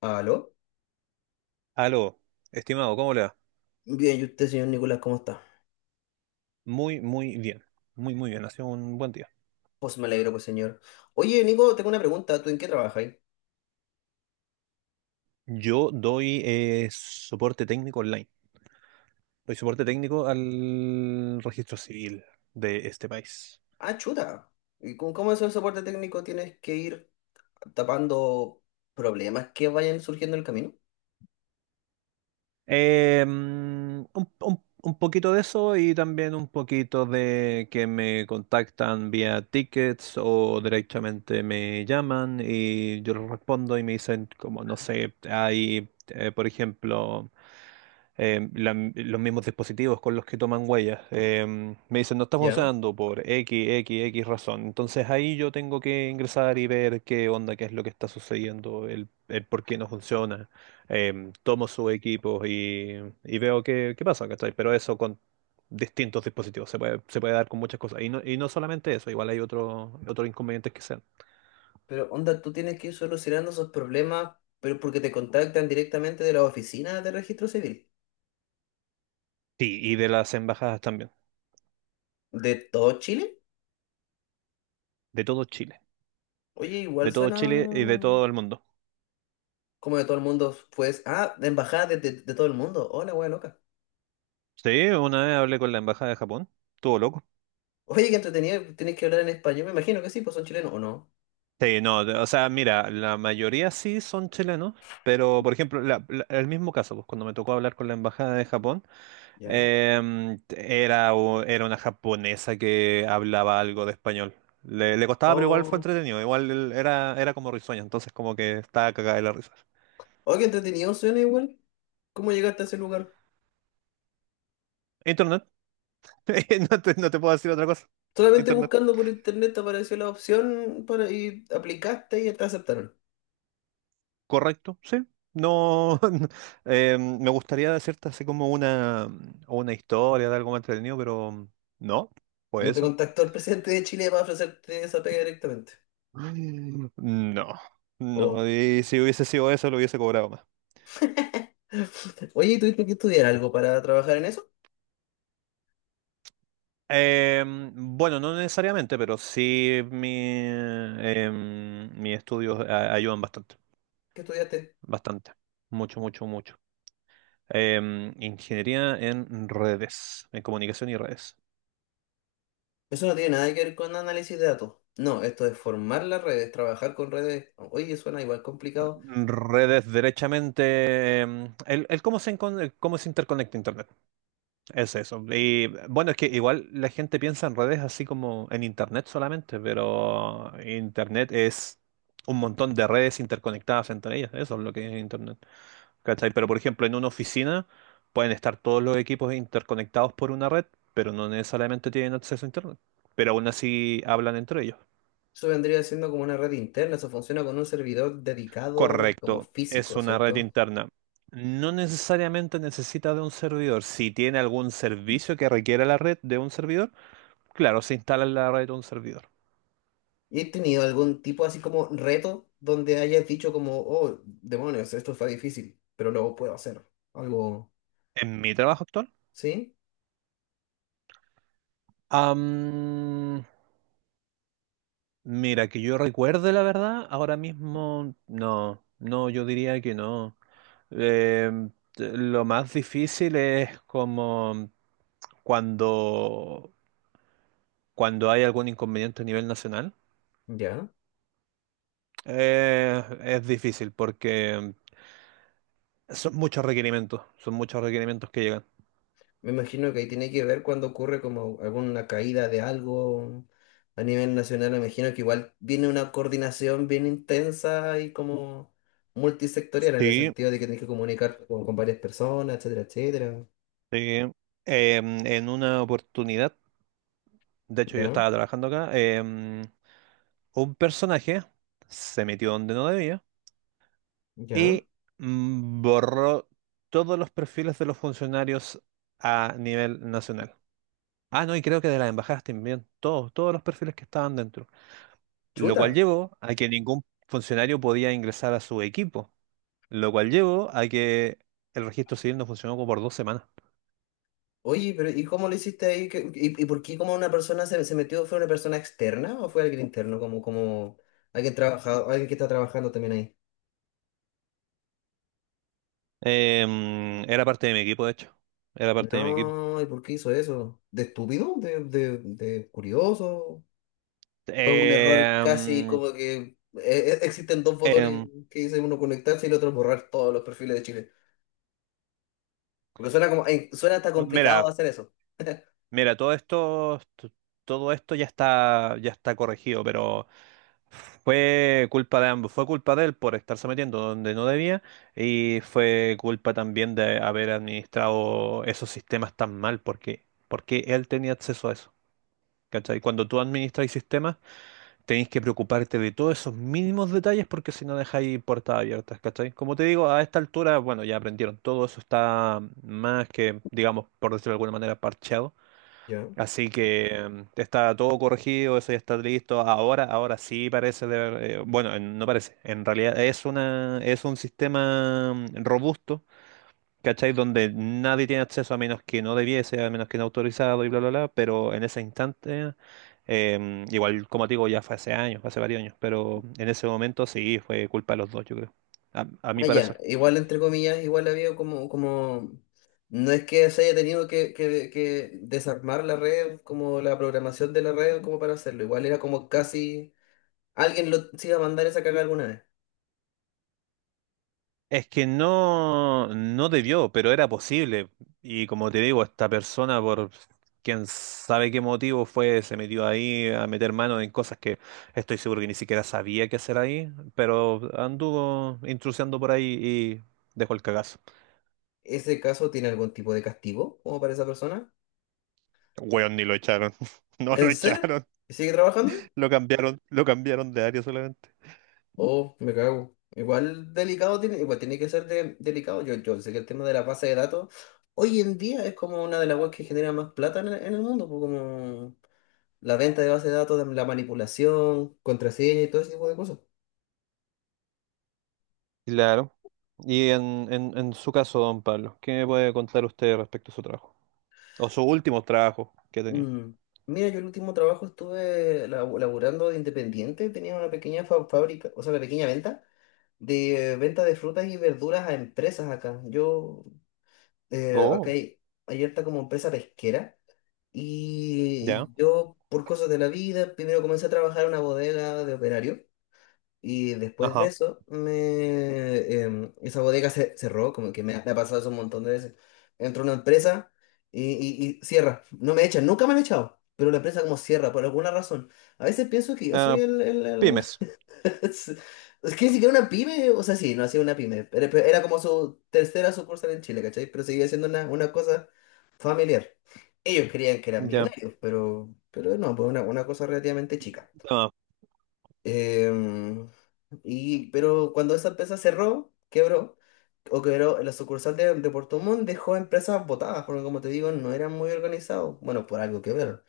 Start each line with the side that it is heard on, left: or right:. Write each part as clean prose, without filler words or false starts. left: ¿Aló?
right: Aló, estimado, ¿cómo le va?
left: Bien, ¿y usted, señor Nicolás, cómo está?
right: Muy, muy bien. Muy, muy bien. Ha sido un buen día.
left: Pues me alegro, pues, señor. Oye, Nico, tengo una pregunta. ¿Tú en qué trabajas ahí?
right: Yo doy soporte técnico online. Doy soporte técnico al registro civil de este país.
left: Ah, chuta. ¿Y con cómo es el soporte técnico? ¿Tienes que ir tapando problemas que vayan surgiendo en el camino?
right: Eh, mm, un poquito de eso y también un poquito de que me contactan vía tickets o directamente me llaman y yo les respondo y me dicen como, no sé, hay, por ejemplo, los mismos dispositivos con los que toman huellas. Me dicen, no está
left: Ya.
right: funcionando por X, X, X razón. Entonces ahí yo tengo que ingresar y ver qué onda, qué es lo que está sucediendo, el por qué no funciona. Tomo sus equipos y veo qué pasa, ¿cachai? Pero eso con distintos dispositivos, se puede dar con muchas cosas. Y no solamente eso, igual hay otros inconvenientes que sean.
left: Pero, onda, tú tienes que ir solucionando esos problemas, pero porque te contactan directamente de la oficina de Registro Civil.
right: Sí, y de las embajadas también,
left: ¿De todo Chile?
right: de todo Chile,
left: Oye, igual
right: de todo
left: suena
right: Chile y de todo el mundo.
left: como de todo el mundo, pues. Ah, de embajada de, de todo el mundo. Hola, wea loca.
right: Sí, una vez hablé con la embajada de Japón, estuvo loco.
left: Oye, qué entretenido, tenés que hablar en español. Me imagino que sí, pues son chilenos, ¿o no?
right: Sí, no, o sea, mira, la mayoría sí son chilenos, pero por ejemplo, el mismo caso, pues cuando me tocó hablar con la embajada de Japón.
left: Ya.
right: Era una japonesa que hablaba algo de español. Le costaba, pero igual fue
left: Oh,
right: entretenido. Igual él era como risueño, entonces como que estaba cagada de la risa.
left: oh, qué entretenido suena igual. ¿Cómo llegaste a ese lugar?
right: Internet. No te, no te puedo decir otra cosa.
left: Solamente
right: Internet.
left: buscando por internet te apareció la opción para, y aplicaste y te aceptaron.
right: Correcto, sí. No, no, me gustaría decirte así como una historia de algo más entretenido, pero no, fue
left: No te
right: eso.
left: contactó el presidente de Chile para ofrecerte esa pega directamente.
right: Mm. No,
left: Oh.
right: no. Y si hubiese sido eso, lo hubiese cobrado.
left: Oye, ¿y tuviste que estudiar algo para trabajar en eso?
right: Bueno, no necesariamente, pero sí mis estudios ayudan bastante,
left: ¿Qué estudiaste?
right: bastante, mucho, mucho, mucho. Ingeniería en redes, en comunicación y redes.
left: Eso no tiene nada que ver con análisis de datos. No, esto es formar las redes, trabajar con redes. Oye, suena igual complicado.
right: Redes, derechamente, el cómo se interconecta Internet, es eso. Y bueno, es que igual la gente piensa en redes así como en Internet solamente, pero Internet es un montón de redes interconectadas entre ellas, eso es lo que es Internet. ¿Cachai? Pero por ejemplo, en una oficina pueden estar todos los equipos interconectados por una red, pero no necesariamente tienen acceso a Internet. Pero aún así hablan entre ellos.
left: Eso vendría siendo como una red interna, eso funciona con un servidor dedicado como
right: Correcto, es
left: físico,
right: una red
left: ¿cierto?
right: interna. No necesariamente necesita de un servidor. Si tiene algún servicio que requiera la red de un servidor, claro, se instala en la red de un servidor.
left: ¿Y he tenido algún tipo así como reto donde hayas dicho como, oh, demonios, esto está difícil, pero lo puedo hacer? Algo,
right: En mi trabajo actual.
left: ¿sí?
right: Am, Mira, que yo recuerde la verdad, ahora mismo no, no, yo diría que no. Eh, lo más difícil es como cuando, hay algún inconveniente a nivel nacional.
left: Ya.
right: Es difícil porque son muchos requerimientos que llegan.
left: Me imagino que ahí tiene que ver cuando ocurre como alguna caída de algo a nivel nacional. Me imagino que igual viene una coordinación bien intensa y como multisectorial en el
right: Sí,
left: sentido de que tienes que comunicarte con varias personas, etcétera, etcétera.
right: sí. En una oportunidad, de hecho yo
left: Ya,
right: estaba trabajando acá, un personaje se metió donde no debía.
left: ya.
right: Y borró todos los perfiles de los funcionarios a nivel nacional. Ah, no, y creo que de las embajadas también, todos, todos los perfiles que estaban dentro, lo
left: Chuta.
right: cual llevó a que ningún funcionario podía ingresar a su equipo, lo cual llevó a que el registro civil no funcionó como por 2 semanas.
left: Oye, pero ¿y cómo lo hiciste ahí? ¿Y por qué como una persona se metió? ¿Fue una persona externa o fue alguien interno? Como alguien trabajado, alguien que está trabajando también ahí.
right: Era parte de mi equipo, de hecho, era parte de mi equipo.
left: No, ¿y por qué hizo eso? ¿De estúpido? ¿De curioso? ¿O es un error casi
right: Em,
left: como que existen dos botones
right: em,
left: que dicen uno conectarse y el otro borrar todos los perfiles de Chile? Porque suena como, suena hasta complicado
right: mira,
left: hacer eso.
right: mira, todo esto, todo esto ya está corregido. Pero fue culpa de ambos, fue culpa de él por estarse metiendo donde no debía y fue culpa también de haber administrado esos sistemas tan mal porque él tenía acceso a eso. ¿Cachai? Cuando tú administras sistemas, tenéis que preocuparte de todos esos mínimos detalles porque si no dejáis puertas abiertas, ¿cachai? Como te digo, a esta altura, bueno, ya aprendieron, todo eso está más que, digamos, por decirlo de alguna manera, parcheado.
left: ¿Ya?
right: Así que está todo corregido, eso ya está listo. Ahora sí parece bueno, no parece. En realidad es un sistema robusto, ¿cachai? Donde nadie tiene acceso a menos que no debiese, a menos que no autorizado y bla, bla, bla. Pero en ese instante, igual como te digo, ya fue hace años, fue hace varios años, pero en ese momento sí fue culpa de los dos, yo creo. A mi
left: Ah, ya,
right: parecer.
left: igual entre comillas, igual había como, no es que se haya tenido que desarmar la red, como la programación de la red, como para hacerlo, igual era como casi, alguien lo se iba a mandar esa caga alguna vez.
right: Es que no, no debió, pero era posible. Y como te digo, esta persona, por quién sabe qué motivo fue, se metió ahí a meter mano en cosas que estoy seguro que ni siquiera sabía qué hacer ahí, pero anduvo intrusiando por ahí y dejó el cagazo.
left: ¿Ese caso tiene algún tipo de castigo como para esa persona?
right: Weón, ni lo echaron. No lo
left: ¿En serio?
right: echaron.
left: ¿Y sigue trabajando?
right: Lo cambiaron de área solamente.
left: Oh, me cago. Igual delicado tiene, igual tiene que ser delicado. Yo sé que el tema de la base de datos hoy en día es como una de las webs que genera más plata en el mundo, pues, como la venta de base de datos, la manipulación, contraseña y todo ese tipo de cosas.
right: Claro. Y en su caso, don Pablo, ¿qué me puede contar usted respecto a su trabajo? O sus últimos trabajos que ha tenido.
left: Mm. Mira, yo el último trabajo estuve laburando de independiente, tenía una pequeña fábrica, o sea, una pequeña venta de frutas y verduras a empresas acá. Yo, acá
right: Oh,
left: hay harta como empresa pesquera.
right: ya.
left: Y yo, por cosas de la vida, primero comencé a trabajar en una bodega de operario y después de
right: Ajá.
left: eso, esa bodega se cerró, como que me ha pasado eso un montón de veces. Entro a una empresa y cierra. No me echan, nunca me han echado, pero la empresa como cierra por alguna razón. A veces pienso que yo soy
right: Ah,
left: el,
right: pymes.
left: es es que ni siquiera una pyme, o sea, sí, no hacía una pyme, pero era como su tercera sucursal en Chile, ¿cachai? Pero seguía siendo una cosa familiar. Ellos creían que eran
right: Ya.
left: millonarios, pero no, pues una cosa relativamente chica.
right: Ah,
left: Em, pero cuando esa empresa cerró, quebró, o quebró la sucursal de Puerto Montt, dejó empresas botadas, porque como te digo, no eran muy organizados. Bueno, por algo quebraron.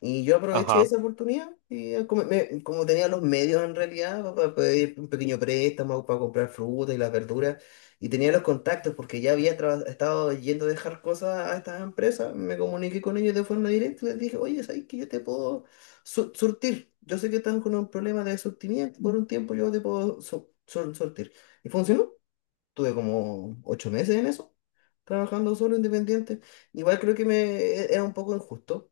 left: Y yo aproveché
right: ajá.
left: esa oportunidad y como, como tenía los medios en realidad para pedir un pequeño préstamo, para comprar fruta y las verduras, y tenía los contactos porque ya había estado yendo a dejar cosas a estas empresas, me comuniqué con ellos de forma directa y les dije, oye, ¿sabes que yo te puedo surtir. Yo sé que están con un problema de surtimiento, por un tiempo yo te puedo surtir. Y funcionó. Tuve como 8 meses en eso, trabajando solo, independiente. Igual creo que era un poco injusto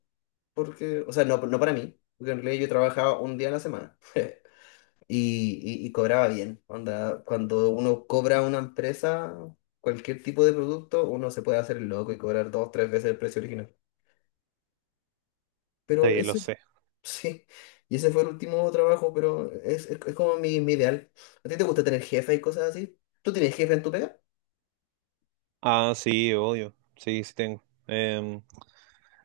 left: porque, o sea, no para mí, porque en realidad yo trabajaba un día a la semana y cobraba bien. Onda, cuando uno cobra a una empresa, cualquier tipo de producto, uno se puede hacer el loco y cobrar dos, tres veces el precio original. Pero
right: Sí, lo
left: ese,
right: sé.
left: sí, y ese fue el último trabajo, pero es como mi ideal. ¿A ti te gusta tener jefe y cosas así? ¿Tú tienes jefe en tu pega?
right: Ah, sí, obvio. Sí, sí tengo.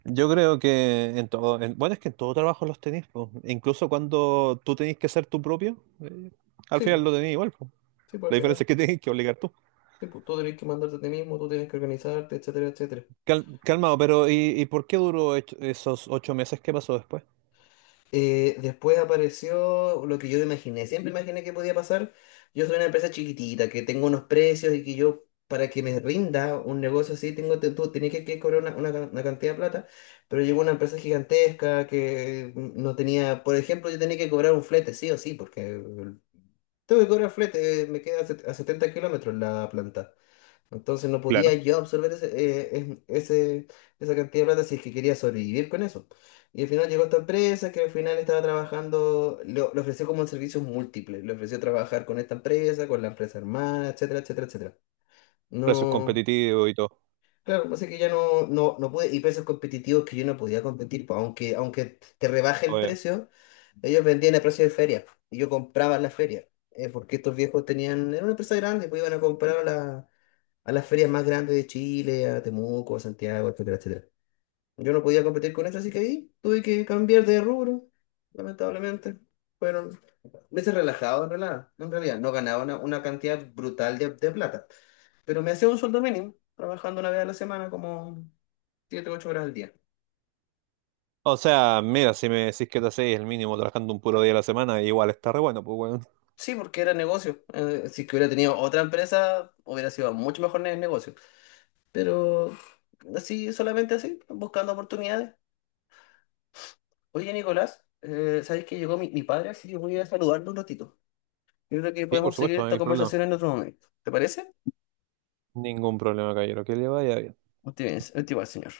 right: Yo creo que en todo, bueno, es que en todo trabajo los tenéis, po. Incluso cuando tú tenés que ser tu propio, al
left: Sí,
right: final
left: pues,
right: lo tenés igual, po.
left: sí, pues al
right: La diferencia
left: final,
right: es que tenés que obligar tú.
left: sí, pues, tú tenés que mandarte a ti mismo, tú tienes que organizarte, etcétera, etcétera.
right: Calmado, pero ¿y por qué duró esos 8 meses? ¿Qué pasó después?
left: Después apareció lo que yo imaginé. Siempre imaginé que podía pasar. Yo soy una empresa chiquitita, que tengo unos precios y que yo, para que me rinda un negocio así, tú tenés que cobrar una cantidad de plata. Pero llegó una empresa gigantesca que no tenía, por ejemplo, yo tenía que cobrar un flete, sí o sí, porque tengo que cobrar flete, me queda a 70 kilómetros la planta. Entonces no podía
right: Claro.
left: yo absorber esa cantidad de plata si es que quería sobrevivir con eso. Y al final llegó esta empresa que al final estaba trabajando, le ofreció como servicios múltiples, le ofreció trabajar con esta empresa, con la empresa hermana, etcétera, etcétera, etcétera.
right: Precios
left: No,
right: competitivos y todo.
left: claro, así que ya no, no, no pude, y precios competitivos que yo no podía competir, pues, aunque te rebaje el
right: Obvio.
left: precio, ellos vendían a precio de feria, y yo compraba en la feria, porque estos viejos tenían, era una empresa grande, pues iban a comprar a la a las ferias más grandes de Chile, a Temuco, a Santiago, etcétera, etcétera. Yo no podía competir con eso, así que ahí tuve que cambiar de rubro, lamentablemente. Fueron meses relajados, en realidad. En realidad, no ganaba una cantidad brutal de plata, pero me hacía un sueldo mínimo, trabajando una vez a la semana, como 7 o 8 horas al día.
right: O sea, mira, si me decís que te hacéis el mínimo trabajando un puro día a la semana, igual está re bueno, pues bueno.
left: Sí, porque era negocio. Si es que hubiera tenido otra empresa, hubiera sido mucho mejor en el negocio. Pero así, solamente así, buscando oportunidades. Oye, Nicolás, ¿sabes que llegó mi padre? Así que voy a saludarlo un ratito. Yo creo que
right: Sí, por
left: podemos seguir
right: supuesto, no
left: esta
right: hay problema.
left: conversación en otro momento. ¿Te parece?
right: Ningún problema, caballero. Que le vaya bien.
left: Muy bien, señor.